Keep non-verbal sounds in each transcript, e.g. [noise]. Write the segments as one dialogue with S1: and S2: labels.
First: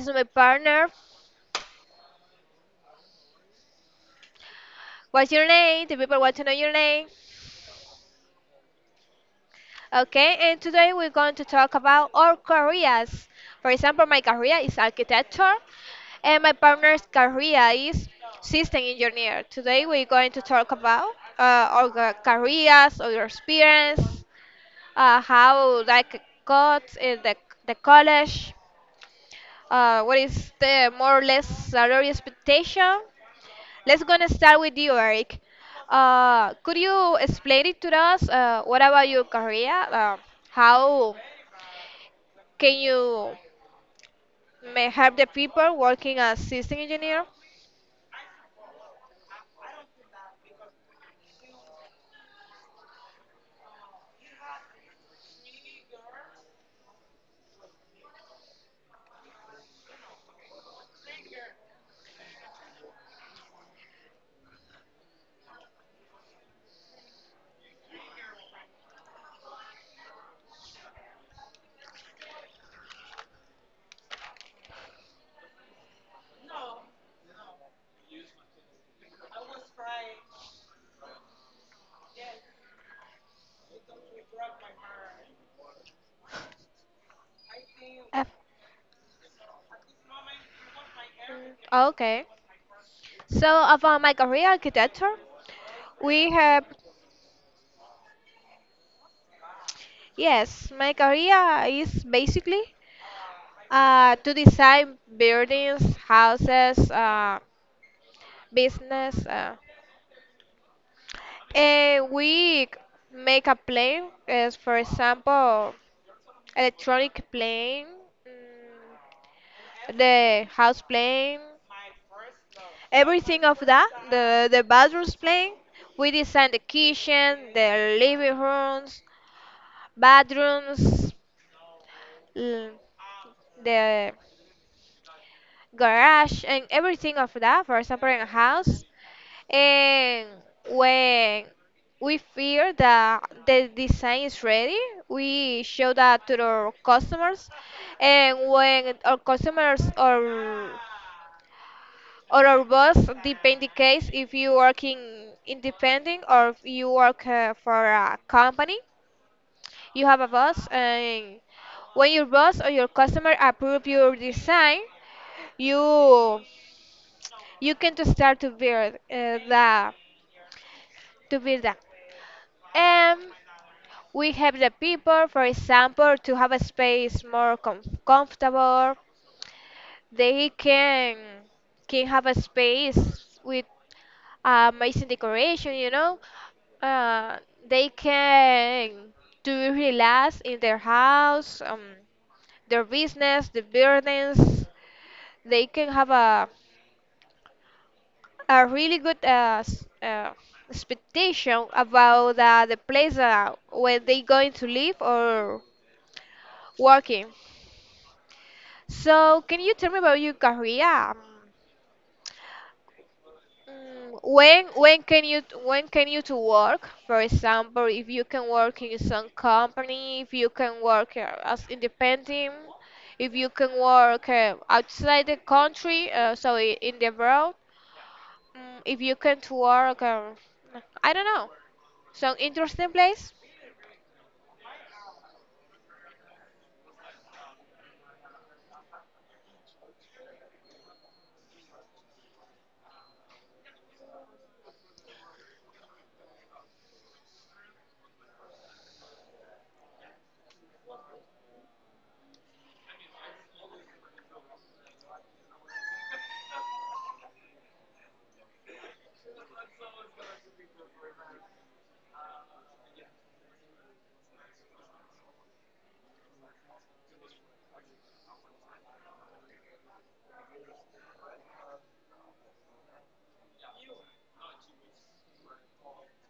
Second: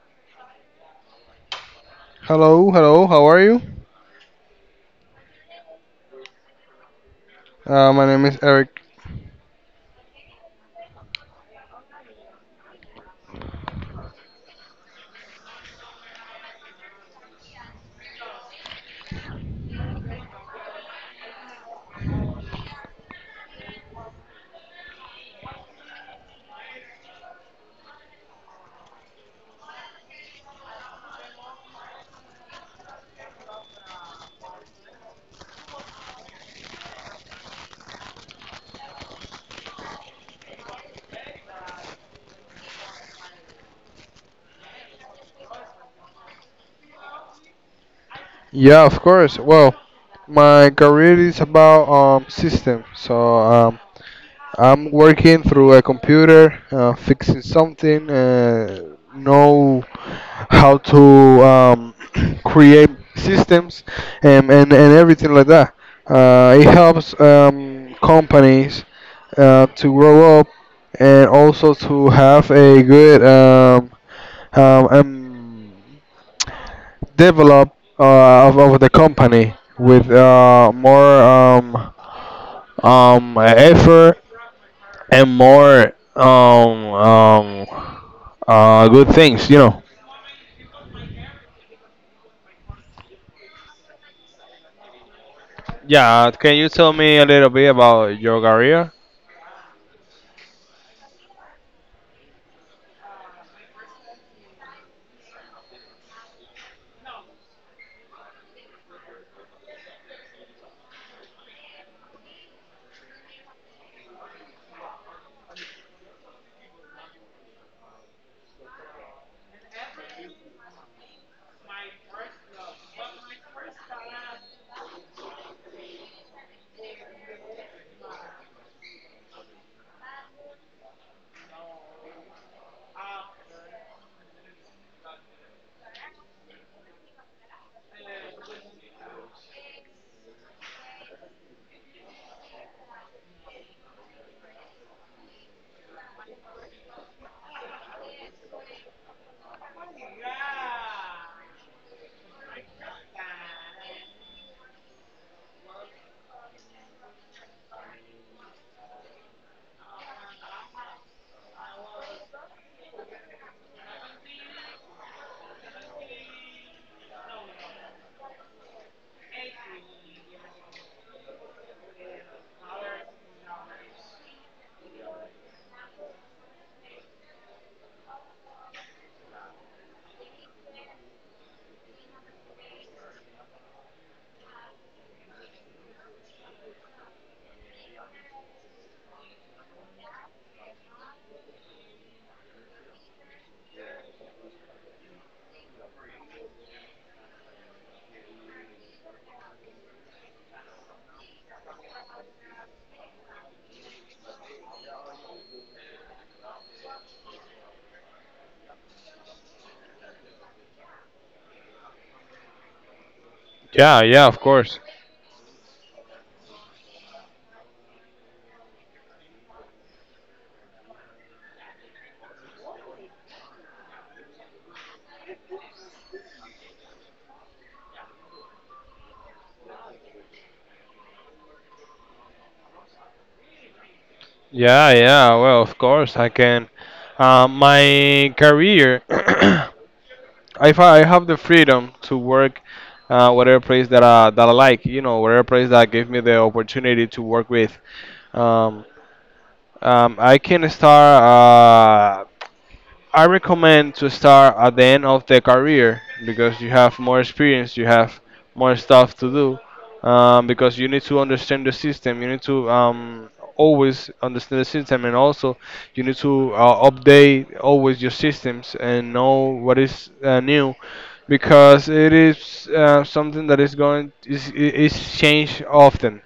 S1: is my partner.
S2: Hello, hello, how are you?
S1: What's your name? The people want to know your name.
S2: My name is Eric.
S1: Okay, and today we're going to talk about our careers. For example, my career is architecture and my partner's career is system engineer. Today we're going to talk about our careers, our experience, how like got in the college, what is the more or less salary expectation. Let's gonna start with you, Eric. Could you explain it to us? What about your career? How can you may help the people working as system engineer?
S2: Yeah, of course. Well, my career is about system. I'm working through a computer, fixing something, know how to um, [clears throat] create systems and everything like that. It helps companies to grow up and also to have a good um, um, develop of the company with more effort and more
S1: Uh,
S2: good things, you know.
S1: Okay. So about my career architecture, we
S2: Yeah, can
S1: have
S2: you tell me a little bit about your career?
S1: yes, my career is basically to design buildings, houses, business. We make a plane, as for example, electronic plane, mm, the house plane, everything of that, the bathrooms plane. We design the kitchen, the living rooms, bathrooms, l- the garage, and everything of that, for example, in a house. And when we feel that the design is ready, we show that to our customers. And when our customers or our boss, depend the case if you working independent or if you work for a company, you have a boss, and when your boss or your customer approve your design, you you can to start to build the to build that. And we help the people, for example, to have a space more comfortable. They can have a space with amazing decoration. Uh, they can do relax in their house, their business, the burdens. They can have a really good expectation about the place where they going to live or walking. So, can you tell me about your career? Um,
S2: Yeah,
S1: mm,
S2: yeah, of
S1: When
S2: course.
S1: when can you to work? For example, if you can work in some company, if you can work as independent, if you can work outside the country, so in the world, if you can to work, I don't know, some interesting place.
S2: Yeah, yeah, well, of course I can. My career, [clears throat] if I have the freedom to work whatever place that that I like, you know, whatever place that give me the opportunity to work with. Um, I can start. I recommend to start at the end of the career because you have more experience, you have more stuff to do. Because you need to understand the system, you need to always understand the system, and also you need to update always your systems and know what is new because it is something that is going is changed often,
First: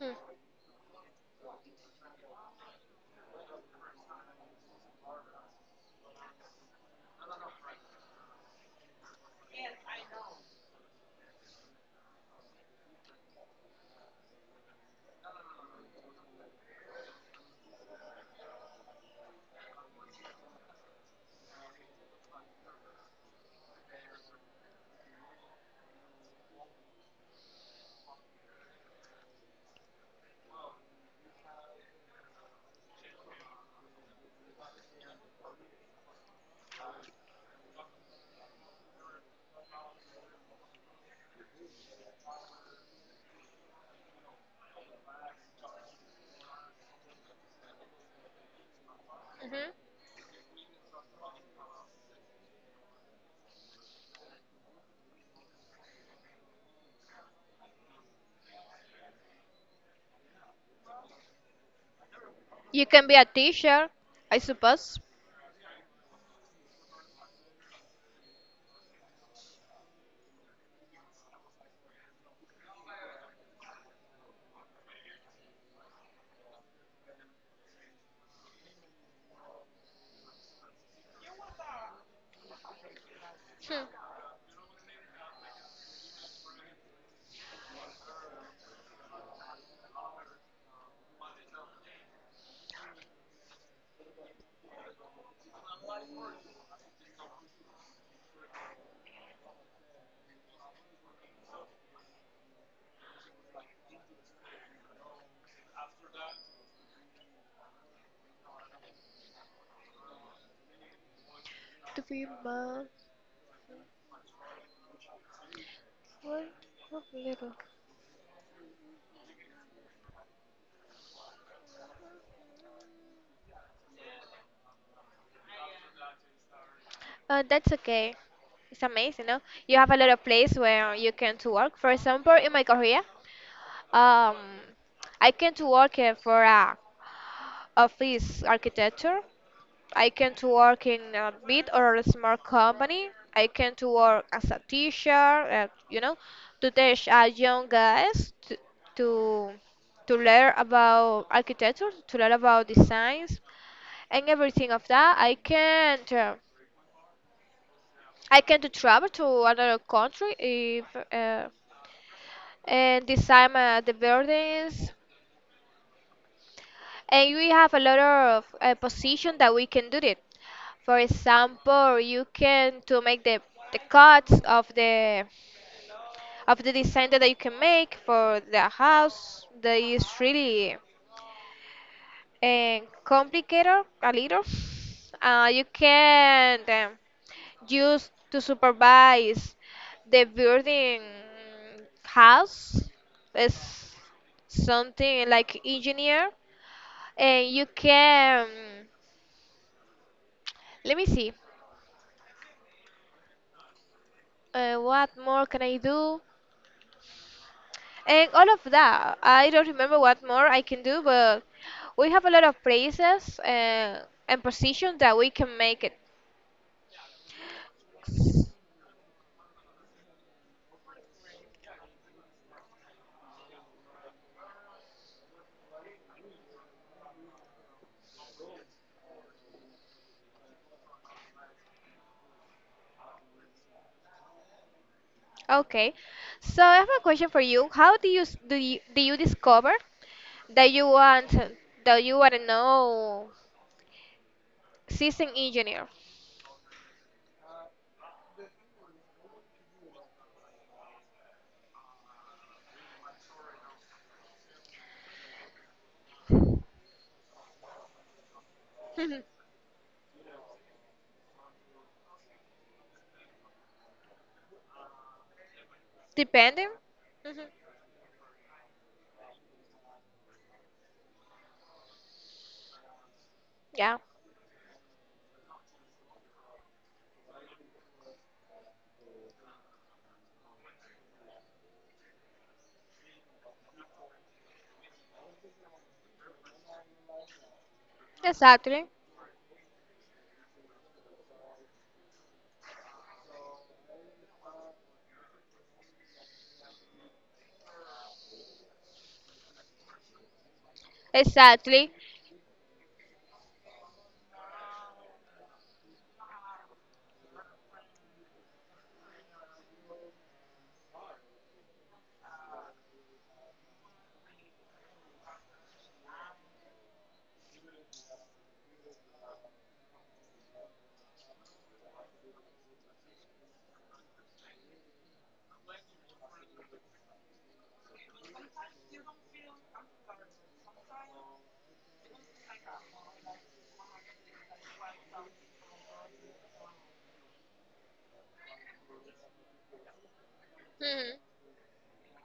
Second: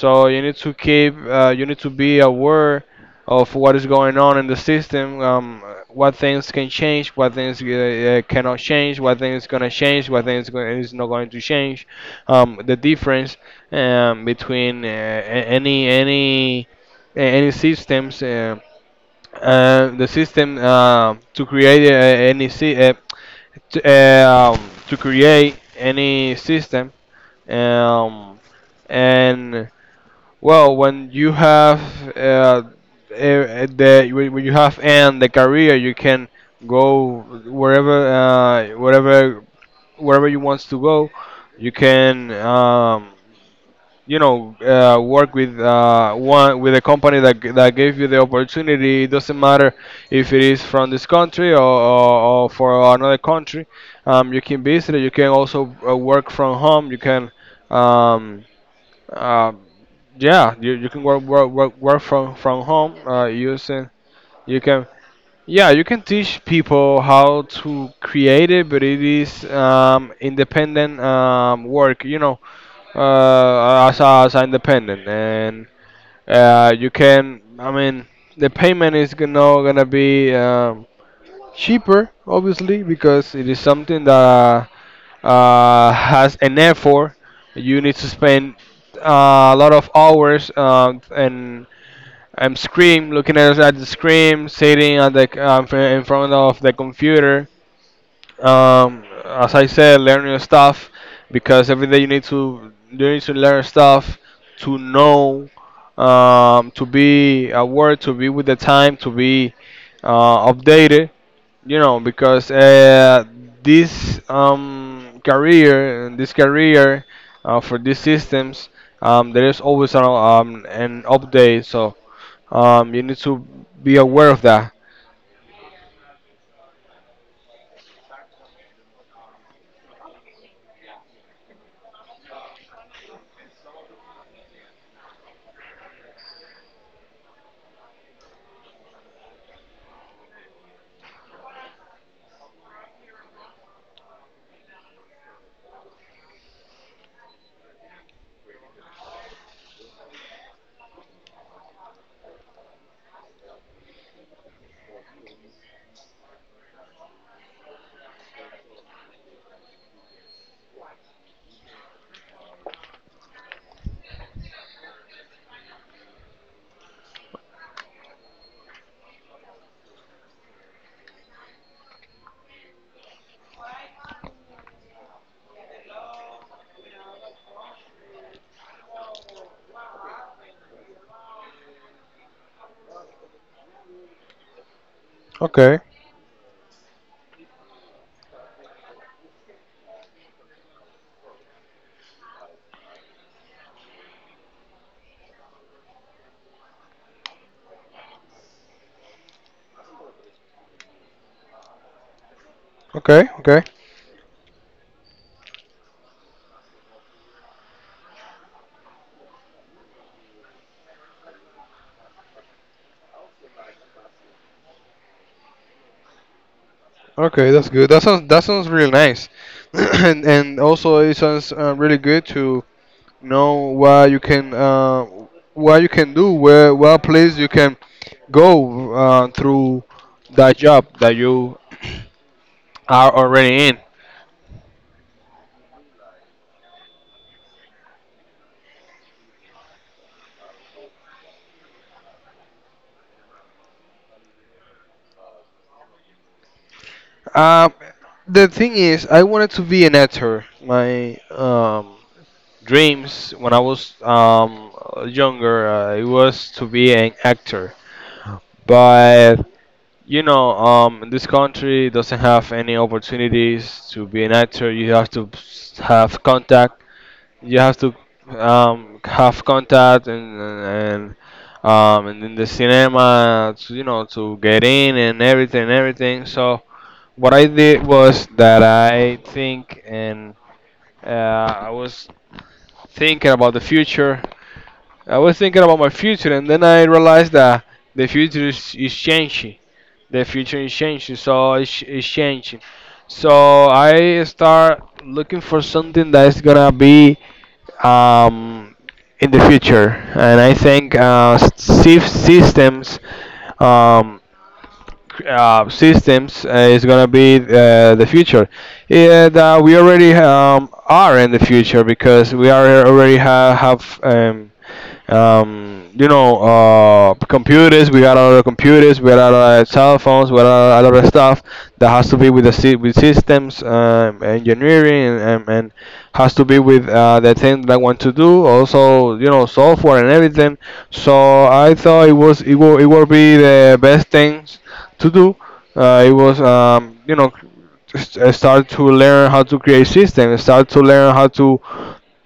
S1: Hmm.
S2: you need to keep, you need to be aware of what is going on in the system, what things can change, what things cannot change, what things gonna change, is not going to change, the difference between any systems, the system to create any si- to create any system. Um, and well, when you have uh, eh, the when you have and the career, you can go wherever, wherever you want to go. You can, you know, work with one with a company that that gave you the opportunity. It doesn't
S1: Mhm.
S2: matter if it is from this country or for another country. You can visit it. You can also work from home. You can. Um, uh, yeah, you can work from
S1: You
S2: home
S1: can be a teacher,
S2: using
S1: I
S2: you can
S1: suppose.
S2: yeah you can teach people how to create it, but it is independent work. You know, as a independent, and you can. I mean, the payment is gonna be cheaper, obviously, because it is
S1: Hmm.
S2: something that has an effort. You need to spend a lot of hours and I'm screen looking at the screen, sitting at the in front of the computer. As I said, learning stuff because every day you need to learn stuff to know, to be aware, to be with the time, to be updated. You know,
S1: To be a
S2: because
S1: man.
S2: this
S1: Well, not
S2: career
S1: little.
S2: for these systems, there is always an update. You need to be aware of that.
S1: That's okay. It's amazing, no? You have a lot of place where you can to work. For example, in my career, um, I came to work for a office architecture. I came to work in a big or a small company. I came to work as a teacher, to teach young guys to to learn about architecture, to learn about designs, and everything of that. I can't. I can to travel to another country if uh, and design the buildings. And we have a lot of position that we can do it. For example, you can to make the cuts of the design that you can make for the house. That is really complicated a little. You
S2: Okay,
S1: can. Used to supervise the building house is something like engineer, and you can, let me see,
S2: okay, okay,
S1: what more can I do. And all of that, I don't remember what more I can do, but we have a lot of places and positions that we can make it.
S2: okay. That's good. That sounds really nice, [clears throat] and also it sounds really good to know what you can do, where what place you can go through that job that you [clears throat] are already in.
S1: Okay, so I have a question for you: how do you discover that you want that you want to know system engineer?
S2: Uh, the thing is, I wanted to be an actor. My dreams when I was younger it was to be an actor,
S1: Mhm.
S2: but you know this country doesn't have any opportunities to be an actor. You have to s- have
S1: Depending.
S2: contact.
S1: Mhm.
S2: You have to have contact and in the cinema to, you
S1: Yeah.
S2: know, to get in and everything. So what I did was that I think and I was thinking about the future. I was thinking about my future, and then I realized that the future
S1: Exactly,
S2: is changing. The future is changing, it's changing. So I start looking for something that is gonna be um, in the future, and I think
S1: exactly.
S2: systems um, systems is going to be the future. And we already are in the future because we are already have you know computers. We got a lot of computers. We got a lot of cell phones. We got a lot of stuff that has to be with the with systems engineering and has to be with the thing that I want to do. Also, you know, software and everything. So I thought it will be the best things to do. You know, I started to learn how to create systems, I started to learn
S1: Mhm.
S2: how to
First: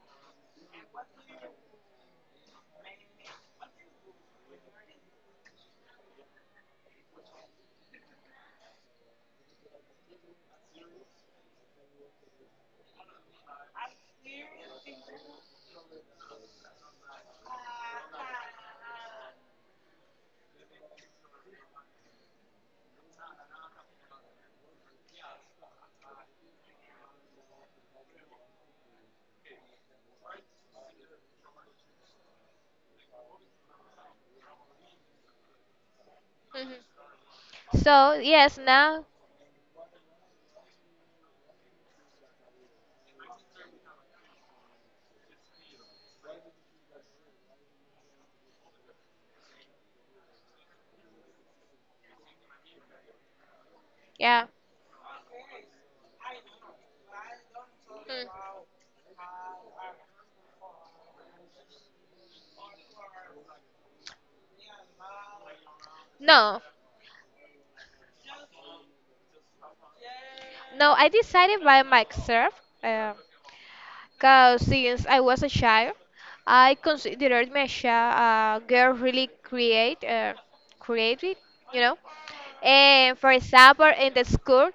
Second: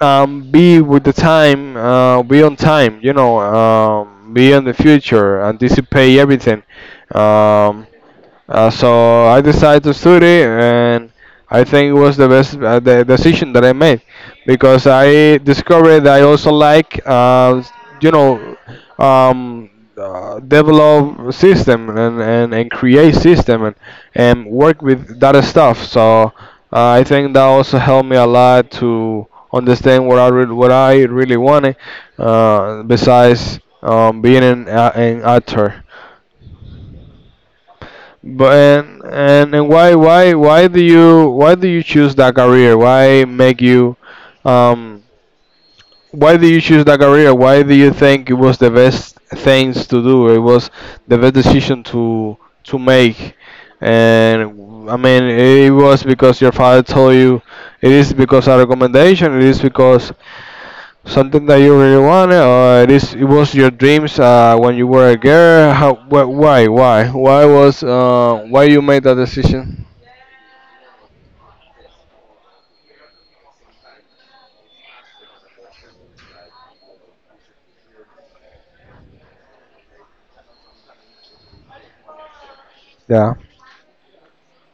S2: be with the time, be on time, you know, be on the future, anticipate everything. Um, so I decided to study, and I think it was the best the decision that I made because I discovered that I also like, you know, um, develop system and create system and work with that stuff. So I think that also helped me a lot to understand what I really wanted. Besides being an actor.
S1: Mhm. So
S2: But
S1: yes now.
S2: and why do you choose that career? Why make you um why do you choose that career? Why do you think it was the best things to do? It was the best decision to make.
S1: Yeah.
S2: And I mean, it was because your father told you. It is
S1: Mm.
S2: because of recommendation. It is because something that you really wanted, or it was your dreams when you were a girl? How?
S1: No,
S2: Why? Why? Why was? Why you made that decision?
S1: no, I decided by myself. um, Because since I was a child, I considered myself a girl really creative, you know. And for
S2: Yeah.
S1: example, in the school,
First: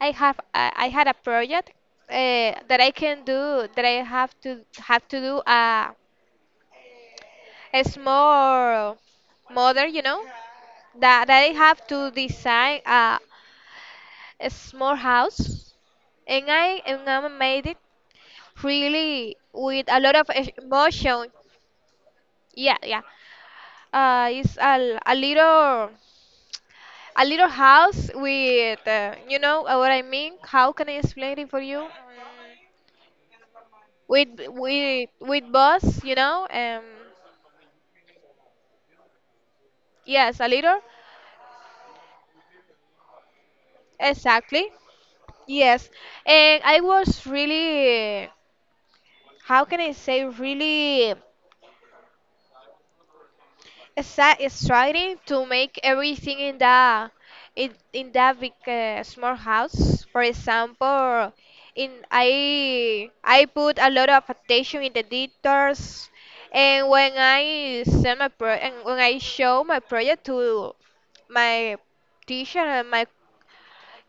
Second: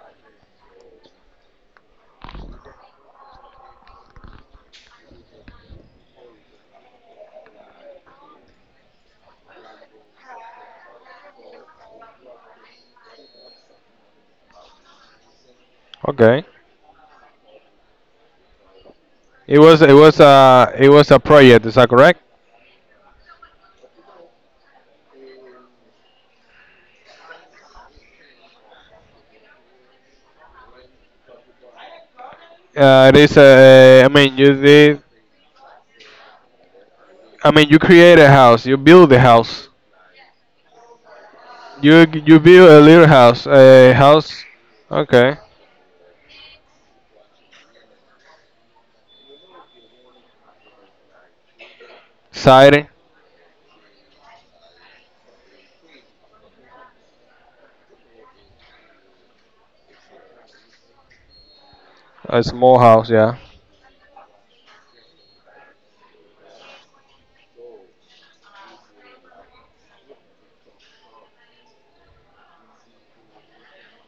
S1: I have I had a project that I have to do a small model, that I have to design a small house,
S2: Okay.
S1: and I made it really
S2: It was
S1: with
S2: it
S1: a lot
S2: was
S1: of
S2: a it was a
S1: emotion.
S2: project. Is that correct?
S1: Yeah, yeah. It's a little house with what I mean. How can I explain it for you?
S2: It is a. I mean,
S1: With
S2: you did.
S1: with with bus.
S2: I mean, you create a house. You build a house.
S1: Yes, a little.
S2: You build a little house. A house.
S1: Exactly.
S2: Okay.
S1: Yes, and I was really. How can I say really?
S2: Exciting.
S1: That is trying to make everything in that big small house. For example, in
S2: A small house. Yeah.
S1: I put a lot of attention in the details, and when I send my pro and when I show my project to my teacher and my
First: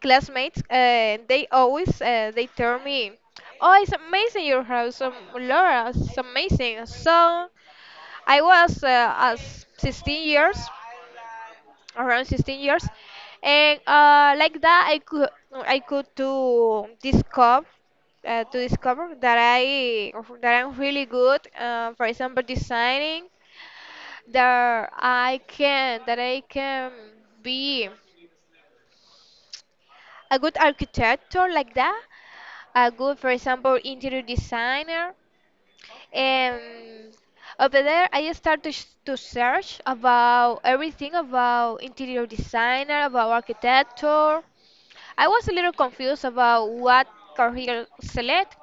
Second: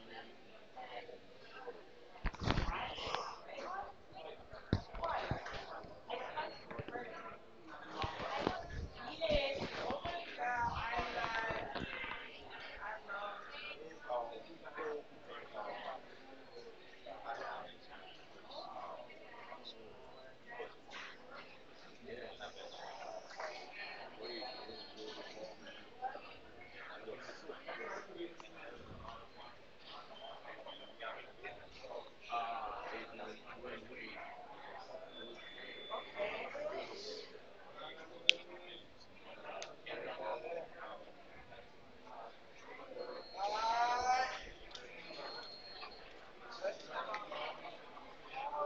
S1: classmates, they tell me, "Oh, it's amazing your house, Laura. It's amazing." So. I was as 16 years, around 16 years, and like that I could to discover uh, to discover that I that I'm really good. For example, designing that I can be a good architecture like that. A good, for example, interior designer. Um, Over there, I start to search about everything about interior designer, about architecture. I was a little confused about what career select,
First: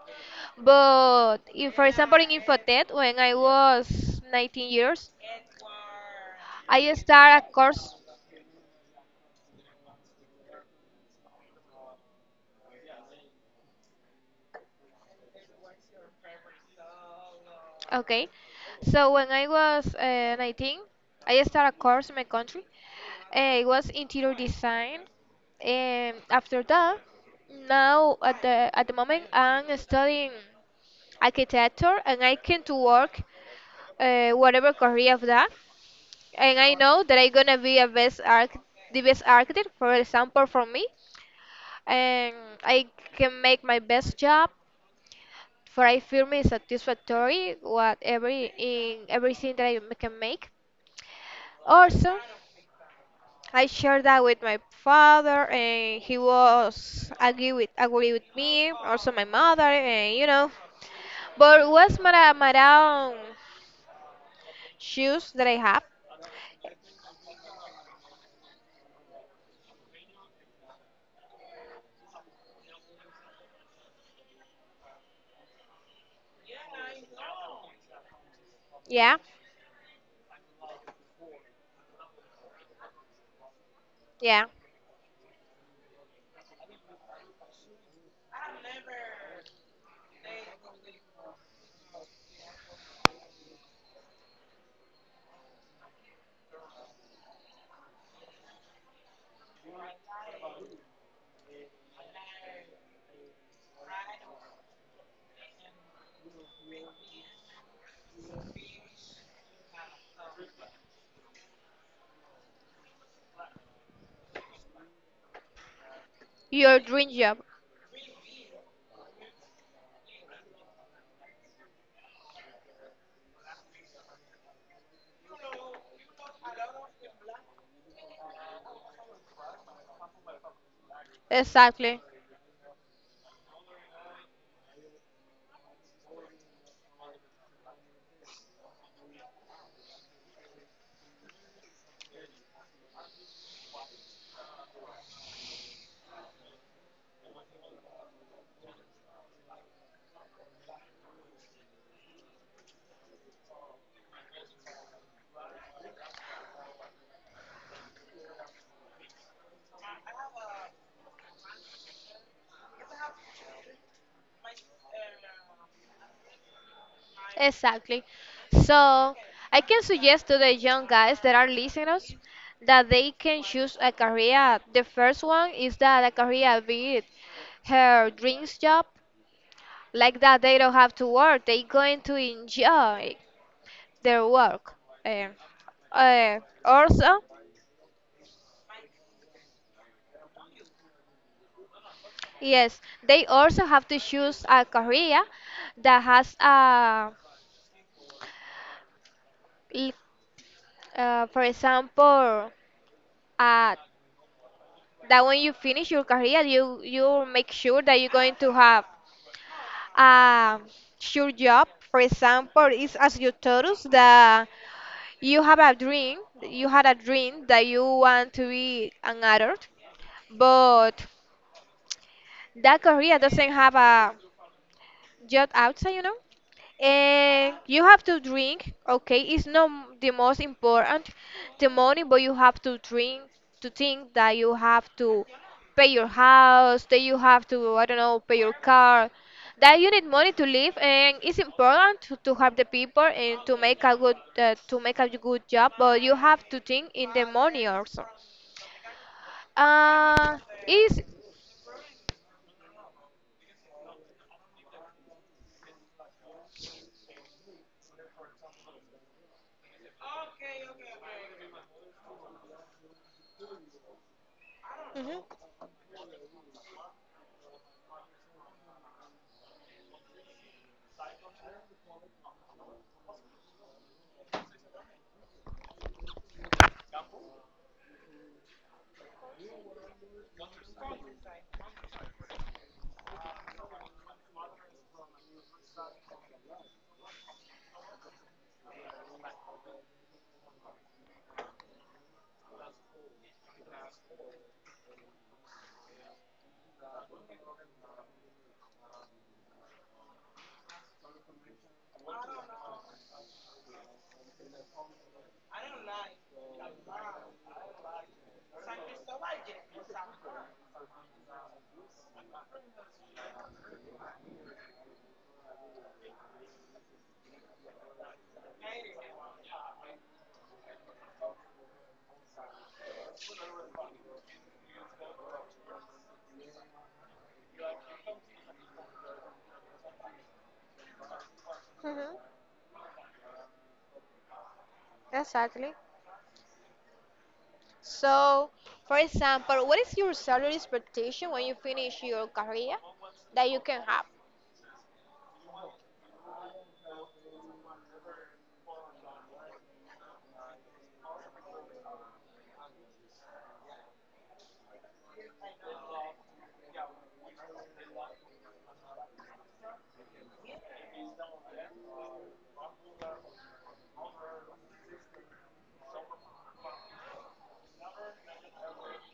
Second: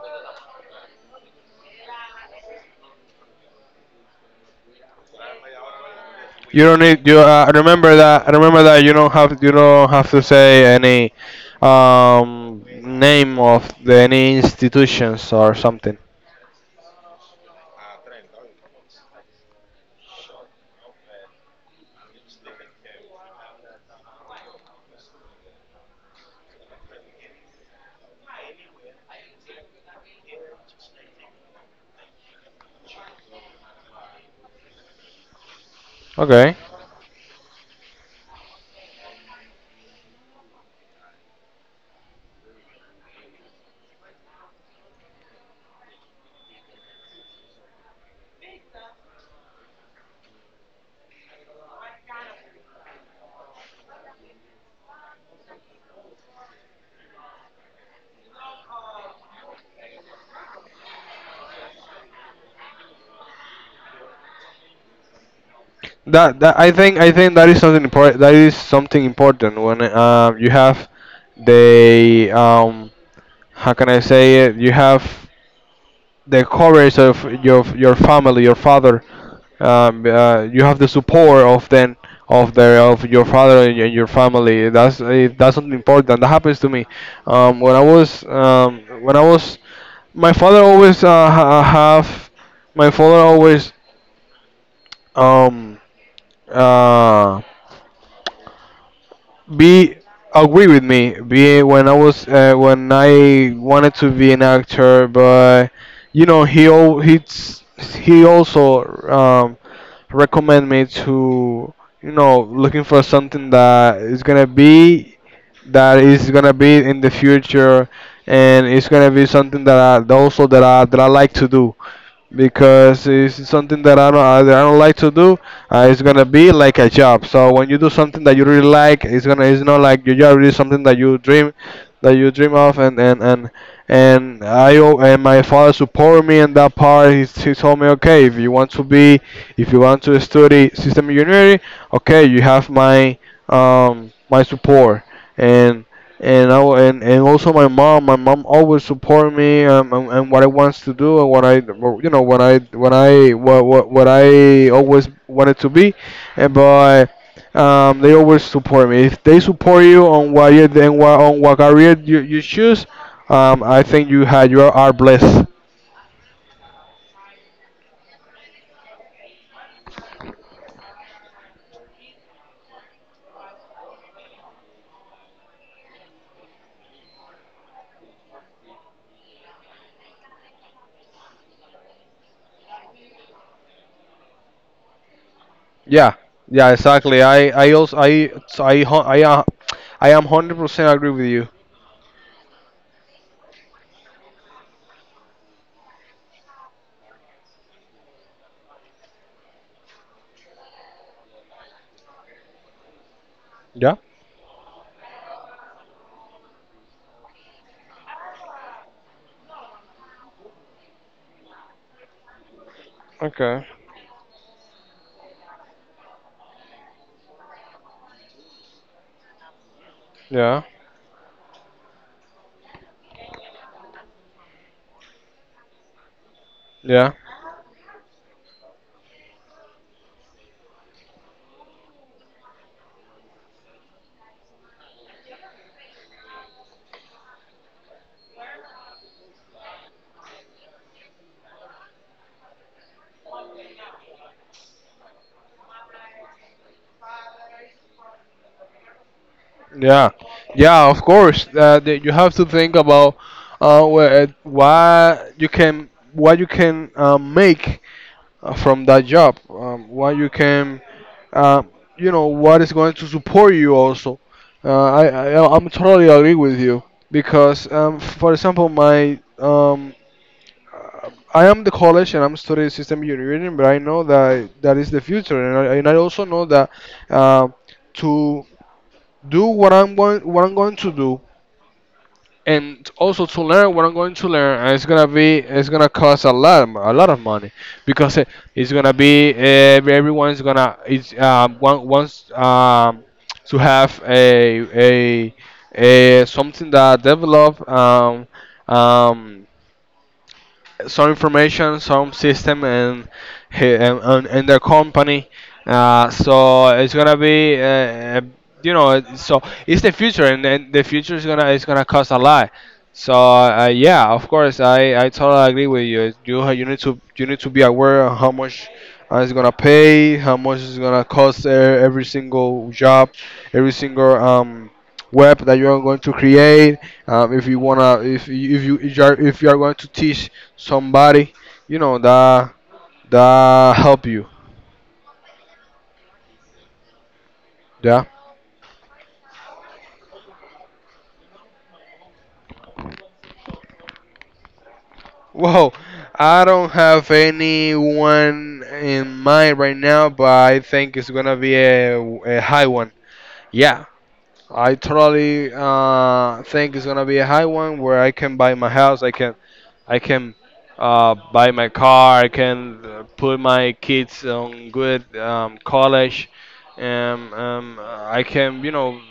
S1: but if, for example, in Infotech, when I was 19 years,
S2: You don't
S1: I
S2: need you.
S1: start a
S2: Remember
S1: course.
S2: that. Remember that you don't have to say any name of the, any institutions or something.
S1: Okay, so when I was 19, I started a course in my country. It was interior design. And after that, now at the moment, I'm studying architecture, and I came to work whatever career of that.
S2: Okay.
S1: And I know that I'm gonna be a best arch the best architect, for example, for me, and I can make my best job for I feel me satisfactory what every in everything that I can make. Also, I shared that with my father, and he was agree with me. Also, my mother, but what's my own shoes that I have?
S2: That, I think that is something important. That is something important when you have the how can I say it? You have the courage of your family, your father.
S1: Yeah,
S2: You have the support of then of the of your father and your
S1: yeah.
S2: family. That's that's something important. That happens to me. When I was my father always ha- have my father always um uh be agree with me be when I was when I wanted to be an actor, but you know he's, he also recommend me to, you know, looking for something that is gonna be
S1: Your
S2: in
S1: dream
S2: the
S1: job,
S2: future, and it's gonna be something that also that I like to do because it's something that I don't that I don't like to do. It's gonna be like a job. So when you do something that you really like, it's not like your job. It's something
S1: exactly.
S2: that you dream of, and and my father supported me in that part. He told me, okay, if you want to be, if you want to study system engineering, okay, you have my my support and I, and also my mom. My mom always support me and what I wants to do and what I or, you know what I what I always wanted to be, and but they always support me. If they support you on what you then what on what career you choose, I think you are blessed.
S1: Exactly. So I can suggest to the young guys that are listeners that they can choose a career. The first one is that a career be it her dreams job, like that they don't have to work. They going to enjoy their work. Eh,
S2: Yeah, yeah,
S1: also,
S2: exactly. I also I so I hu- I am 100% agree with you.
S1: yes, they also have to choose a career that has l- for example, a
S2: Yeah.
S1: that when you finish your career, you make sure that you're going to have a sure job. For example, it's as you told
S2: Okay.
S1: us that you had a dream that you want to be an adult,
S2: Yeah.
S1: but that career doesn't have a job outside.
S2: Yeah.
S1: You have to drink, okay? It's not the most important, the money, but you have to drink to think that you have to pay your house, that you have to I don't know, pay your car, that you need money to live, and it's important to, help the people and to make a good job, but you have to think in the money also.
S2: Yeah,
S1: Uh,
S2: yeah,
S1: is.
S2: of course. You have to think about where, what you can make from that job. What you can, uh, you know, what is going to support you also. Uh, I,
S1: Mhm,
S2: I I'm totally agree with you because, for example, my I am the college and I'm studying system engineering, but I know that that is the future, and I also know that uh, to do what I'm going to do, and also to learn what I'm going to learn, and it's gonna cost a lot of, a lot of money because it's gonna be everyone's gonna it's one wants to have a something that develop, um, some information, some system, and and their company. So it's gonna be, so it's the future, and the future is gonna cost a lot. So yeah, of course, I totally agree with you. You need to be aware of how much it's gonna pay, how much it's gonna cost every single job, every single web that you are going to create. Um, if you wanna if you if you if you are going to teach somebody, you know
S1: mhm.
S2: that that help you.
S1: Exactly.
S2: Yeah.
S1: So, for example, what is your salary expectation when you finish your career that you can have?
S2: Well, I don't have anyone in mind right now, but I think it's gonna be a high one. Yeah, I totally think it's gonna be a high one where I can buy my house, I can, i can buy my car, I can, put my kids on good college. I can, you know,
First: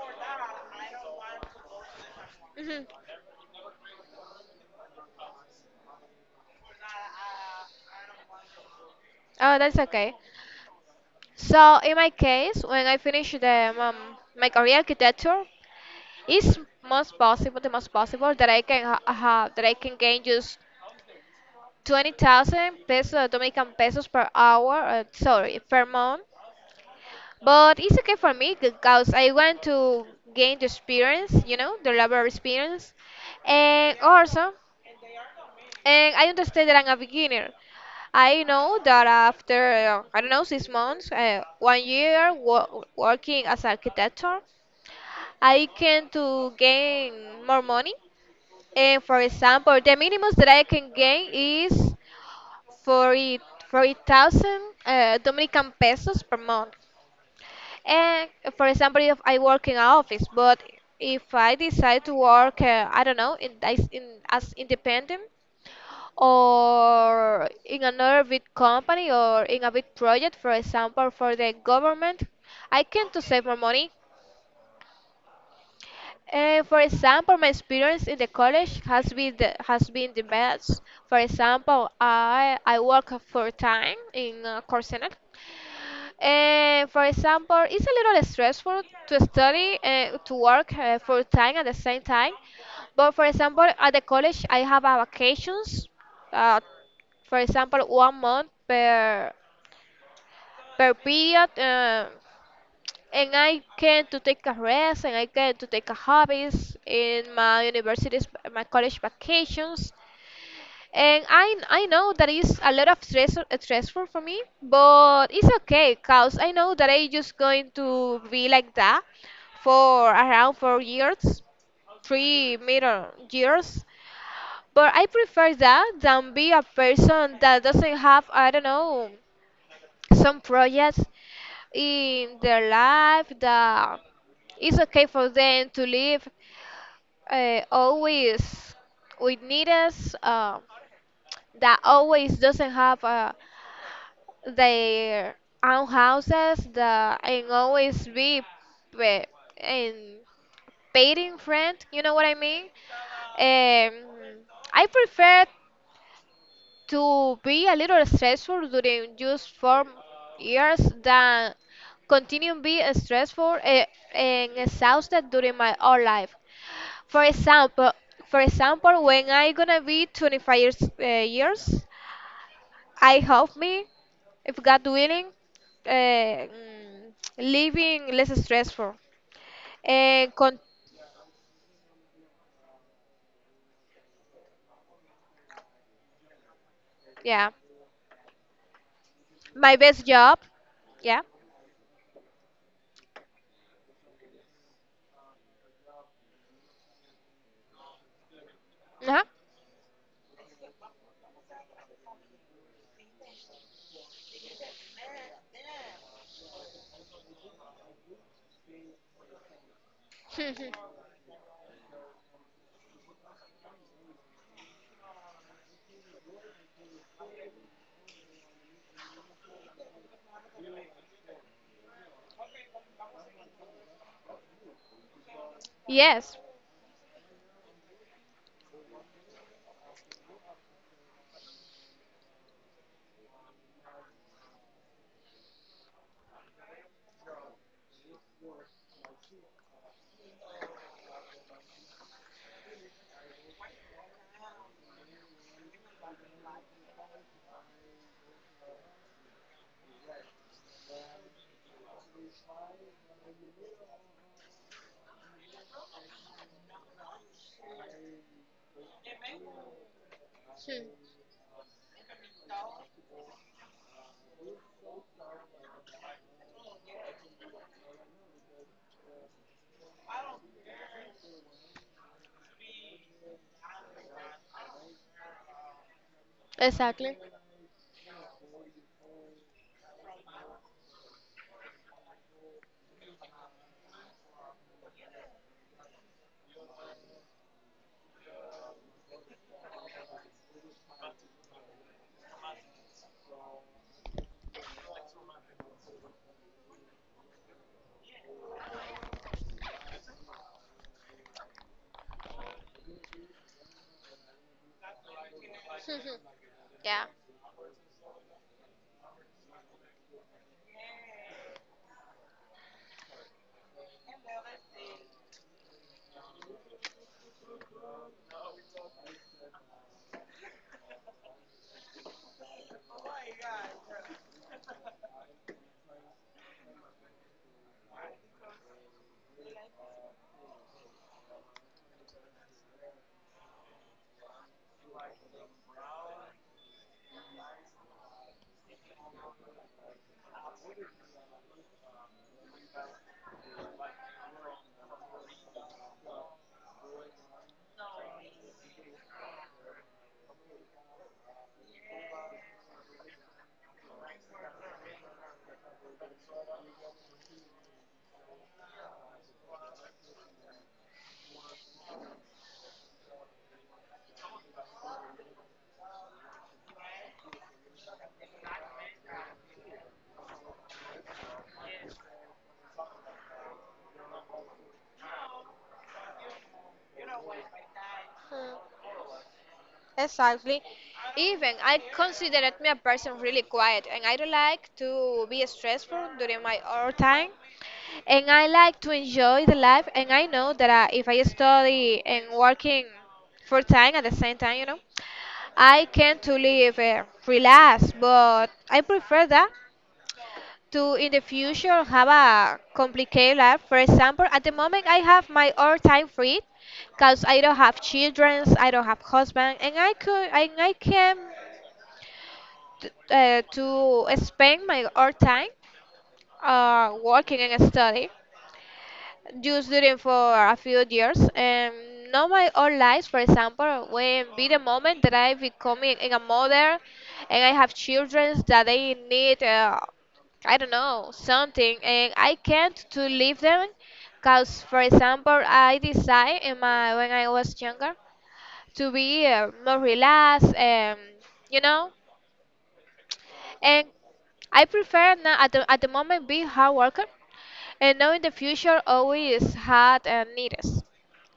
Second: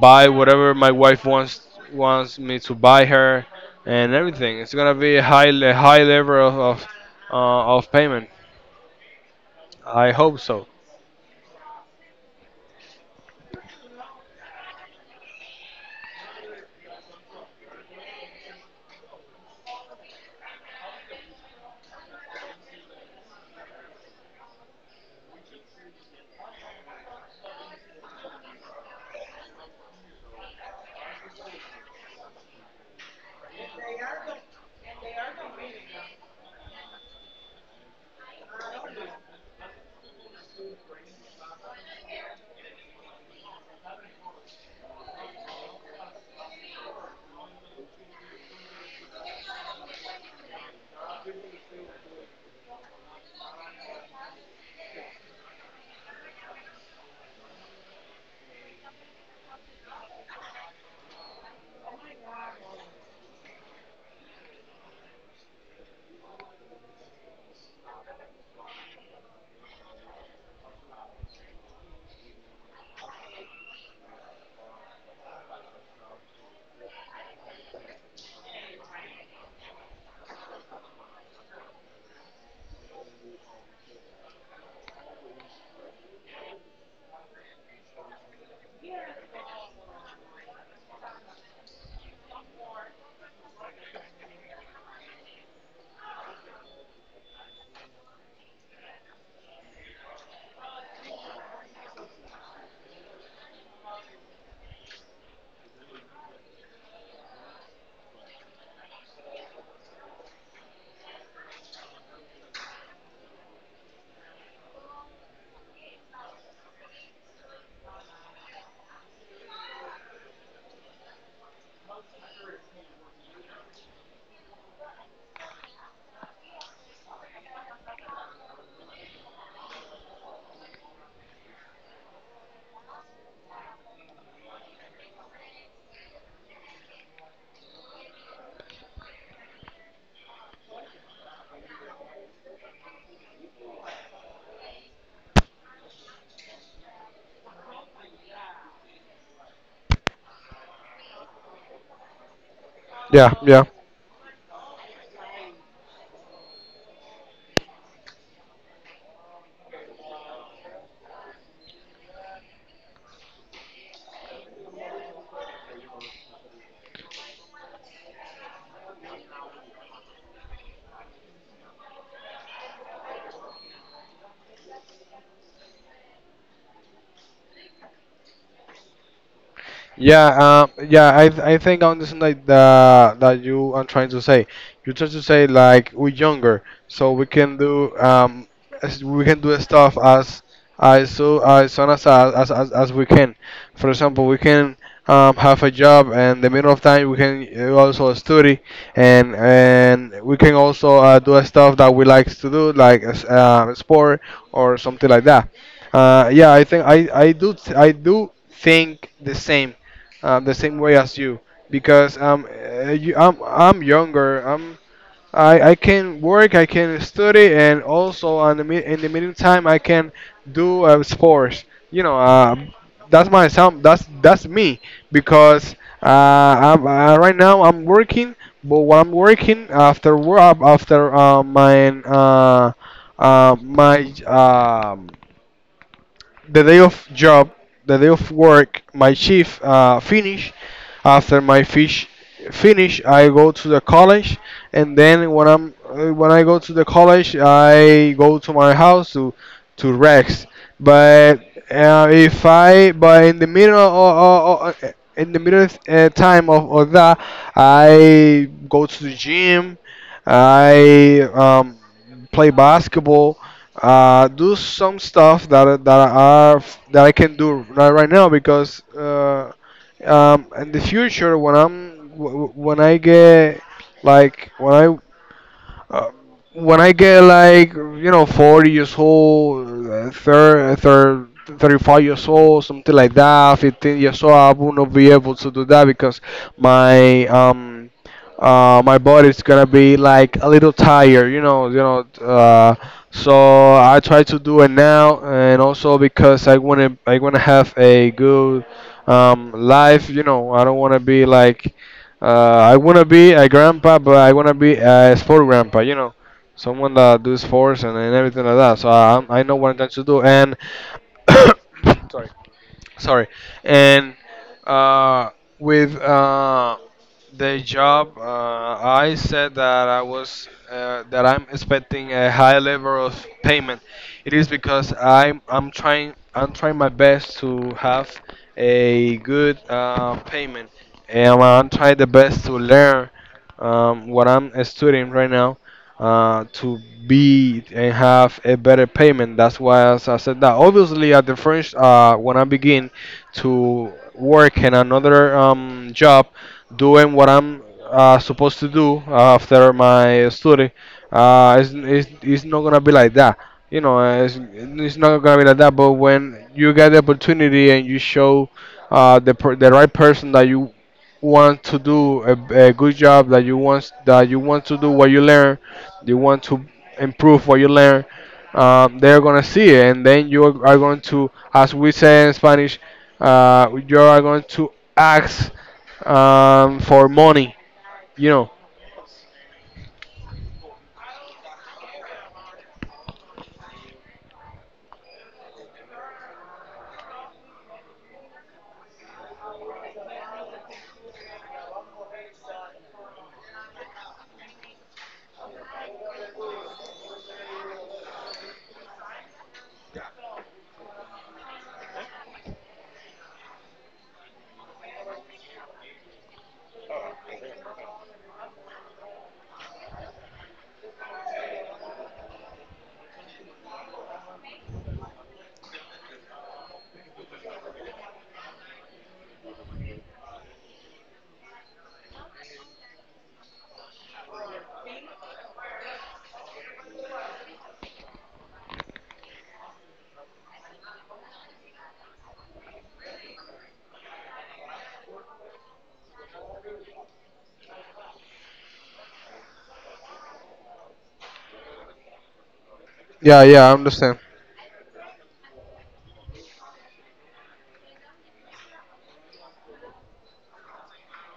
S2: buy whatever my wife wants, me to
S1: Hmm.
S2: buy her, and everything. It's gonna be a high, level of of payment.
S1: Oh, that's
S2: I
S1: okay.
S2: hope so.
S1: So, in my case, when I finish the my career architecture, it's most possible, the most possible that I can have that I can gain just 20,000 pesos, Dominican pesos per hour. Sorry, per month. But it's okay for me because I want to gain the experience, the labor experience, and also. And I understand that I'm a beginner. I know that after, I don't know, 6 months, 1 year working as architect, I can to gain more money. And for example, the minimum that I can gain is 40 40,000 Dominican pesos per month. And for example, if I work in an office, but if I decide to work, I don't know, as independent, or in another big company or in a big project, for example, for the government, I can to save more money. For example, my experience in the college has been the best. For example, I work full time in call center, for example, it's a little stressful to study, to work full time at the same time. But for example, at the college, I have a vacations. Uh, for example, 1 month per period, and I can to take a rest, and I can to take a hobbies in my college vacations. And I know that is a lot of stressful for me, but it's okay cause I know that I just going to be like that for around 4 years, three middle years. But I prefer that than be a person that doesn't have I don't know some projects in their life that it's okay for them to live always with needs. That always doesn't have their own houses that and always be pa- in paying rent, you know what I mean.
S2: Yeah, yeah.
S1: um, I prefer to be a little stressful during just 4 years than continue being stressful, and exhausted during my whole life. For example, when I gonna be 25 years, I help me, if God willing, uh, mm, living less stressful and
S2: Yeah, yeah. I think I understand like the that you are trying to say. You try to say like we're younger, so we
S1: yeah,
S2: can do we can do
S1: my
S2: stuff
S1: best job,
S2: as,
S1: yeah,
S2: as soon as, as we can. For example, we can, have a job, and the middle of time we can, also study,
S1: uh-huh.
S2: and we can also, do stuff that we like to do, like, sport or something like that. Yeah, I think I do think the same, the same way
S1: [laughs]
S2: as you, because, I'm younger. I can work, I can study, and also in the meantime I can do, sports. You know, that's my some that's me because, uh,
S1: Yes.
S2: right now I'm working, but while I'm working, after work, after, my my the day of job, the day of work, my shift, finish. After my fish finish, I go to the college, and then when I'm, when I go to the college, I go to my house to rest. But, if I but in the middle of, in the middle, time of, that, I go to the gym.
S1: Hmm.
S2: I, play basketball, do some stuff that are that I can do right, now because, in the future when when I get, like when I uh, when I
S1: Exactly.
S2: get, like, you know, 40 years old, thir thir 35 years old, something like that, 15 years old, I will not be able to do that because my my body's gonna be like a little tired, you know, so I try to do it now, and also because I wanna have a good, life, you know. I don't wanna be like, uh, I wanna be a grandpa, but I wanna be a sport grandpa.
S1: [laughs]
S2: You know,
S1: Mhm.
S2: someone
S1: Yeah.
S2: that do sports and, everything like that. So, I know what I'm trying to do. And [coughs] sorry, sorry, and, uh, with the job. I said that I was that I'm expecting a high level of payment. It is because I'm trying, my best to have a good, payment, and I'm trying the best to learn, what I'm studying right now, to be and have a better payment. That's why as I said that. Obviously, at the first, when I begin to work in another, job, doing what I'm, supposed to do after my study, it's not gonna be like that. You know, it's not gonna be like that. But when you get the opportunity and you show, the right person that you want to do a good job, that you want to do what you learn, you want to improve what you learn, they're gonna see it, and then you are going to, as we say in Spanish, you are going to ask, for money. You know.
S1: Hmm. Exactly. Even I considered me a person really quiet, and I don't like to be stressful during my own time, and I like to enjoy the life. And I know that I, if I study and working full time at the same time, I can to live relaxed. But I prefer that to in the future have a complicated life. For example, at the moment I have my all time free because I don't have children, I don't have husband, and I could and I can to spend my all time working and study, just did for a few years. And now my own life, for example, when be the moment that I become a mother, and I have children that they need, I don't know something, and I can't to leave them because for example I decide in my when I was younger to be more relaxed, and you know
S2: Yeah, yeah, I
S1: and
S2: understand.
S1: I prefer now at the moment be hard worker, and know in the future always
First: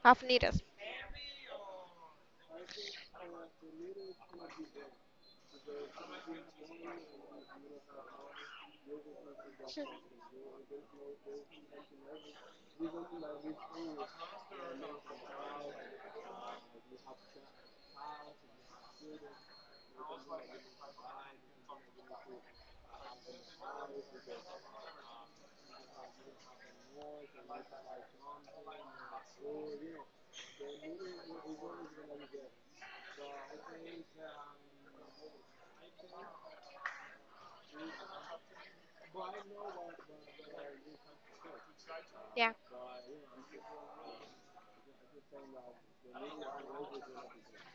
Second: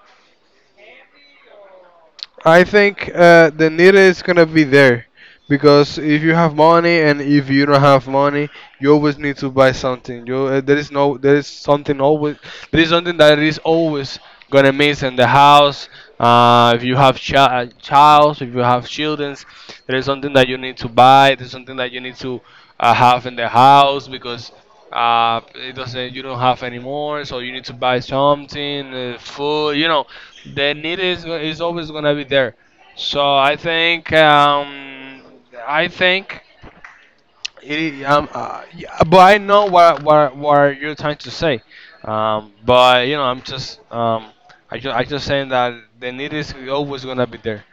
S1: have need us.
S2: I think, the need is gonna be there because if you have money and if you don't have money, you always need to buy something. You There is no, there is something that is always gonna miss in the house. If you have chi- child, if you have children, there is something that you need to buy. There's something that you need to, have in the house because, it doesn't you don't have anymore, so you need to buy something, food, you know. The need is, always gonna be there. So I think, i think yeah, but I know what you're trying to say,
S1: Yeah.
S2: but, you know, I just saying that the need is always gonna be there.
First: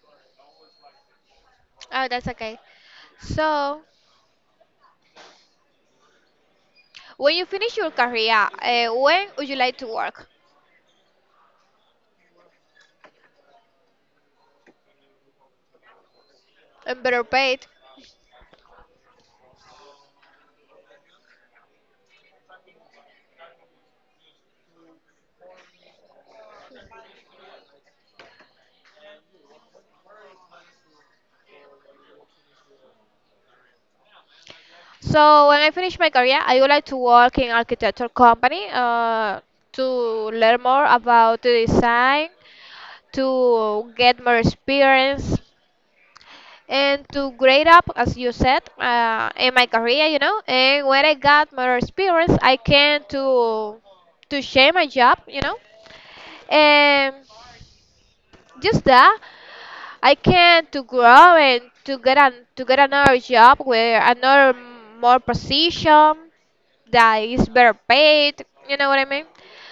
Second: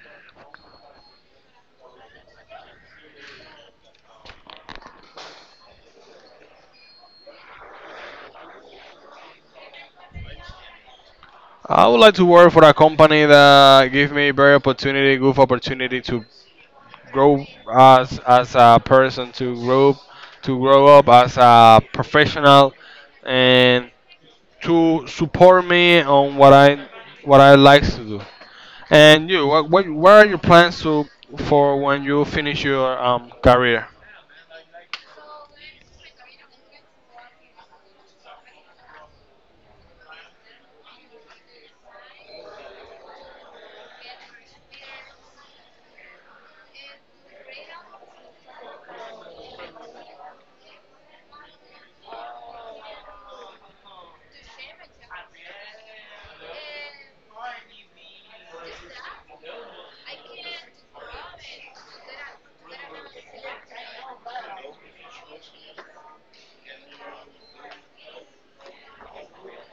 S1: Oh, that's okay. So, when you finish your career, when would you like to work
S2: I would like to work for a company that give me very opportunity, good opportunity to
S1: and better
S2: grow
S1: paid?
S2: as, a person, to grow, to grow up as a professional, and to support me on what I like to do. And you, what are your plans to, for when you finish your, career?
S1: So, when I finish my career, I would like to work in architecture company to learn more about the design, to get more experience, and to grade up, as you said, in my career. And when I got more experience, I came to share my job. And just that. I can to grow and to get another job with another more position that is better paid. You know what I mean?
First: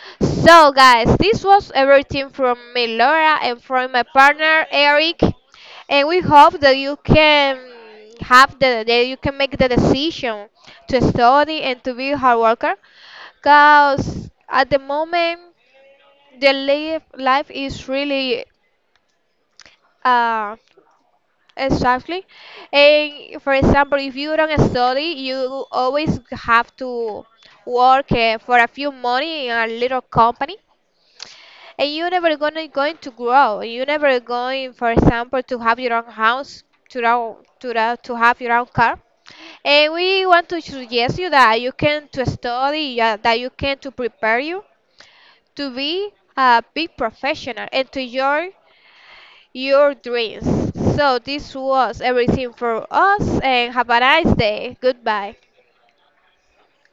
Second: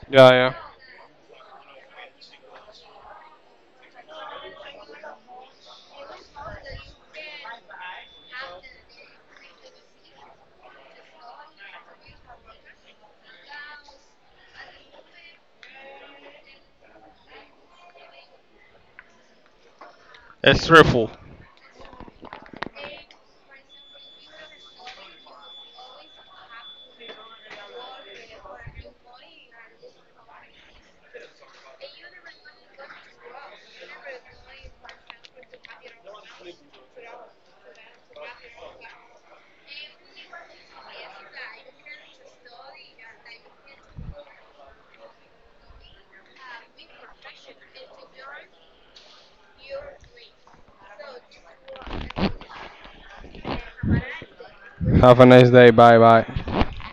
S2: Yeah, yeah.
S1: So guys, this was everything from me, Laura, and from my partner Eric, and we hope that you can have the that you can make the decision to study and to be a hard worker, cause at the moment the life is really uh
S2: It's stressful.
S1: Exactly. And for example, if you don't study, you always have to work for a few money in a little company. And you're never gonna going to grow. You're never going, for example, to have your own house, to ra- to have your own car. And we want to suggest you that you can to study, yeah, that you can to prepare you to be a big professional and to enjoy your dreams. So this was everything for us and have a nice day.
S2: Have a
S1: Goodbye.
S2: nice day. Bye bye.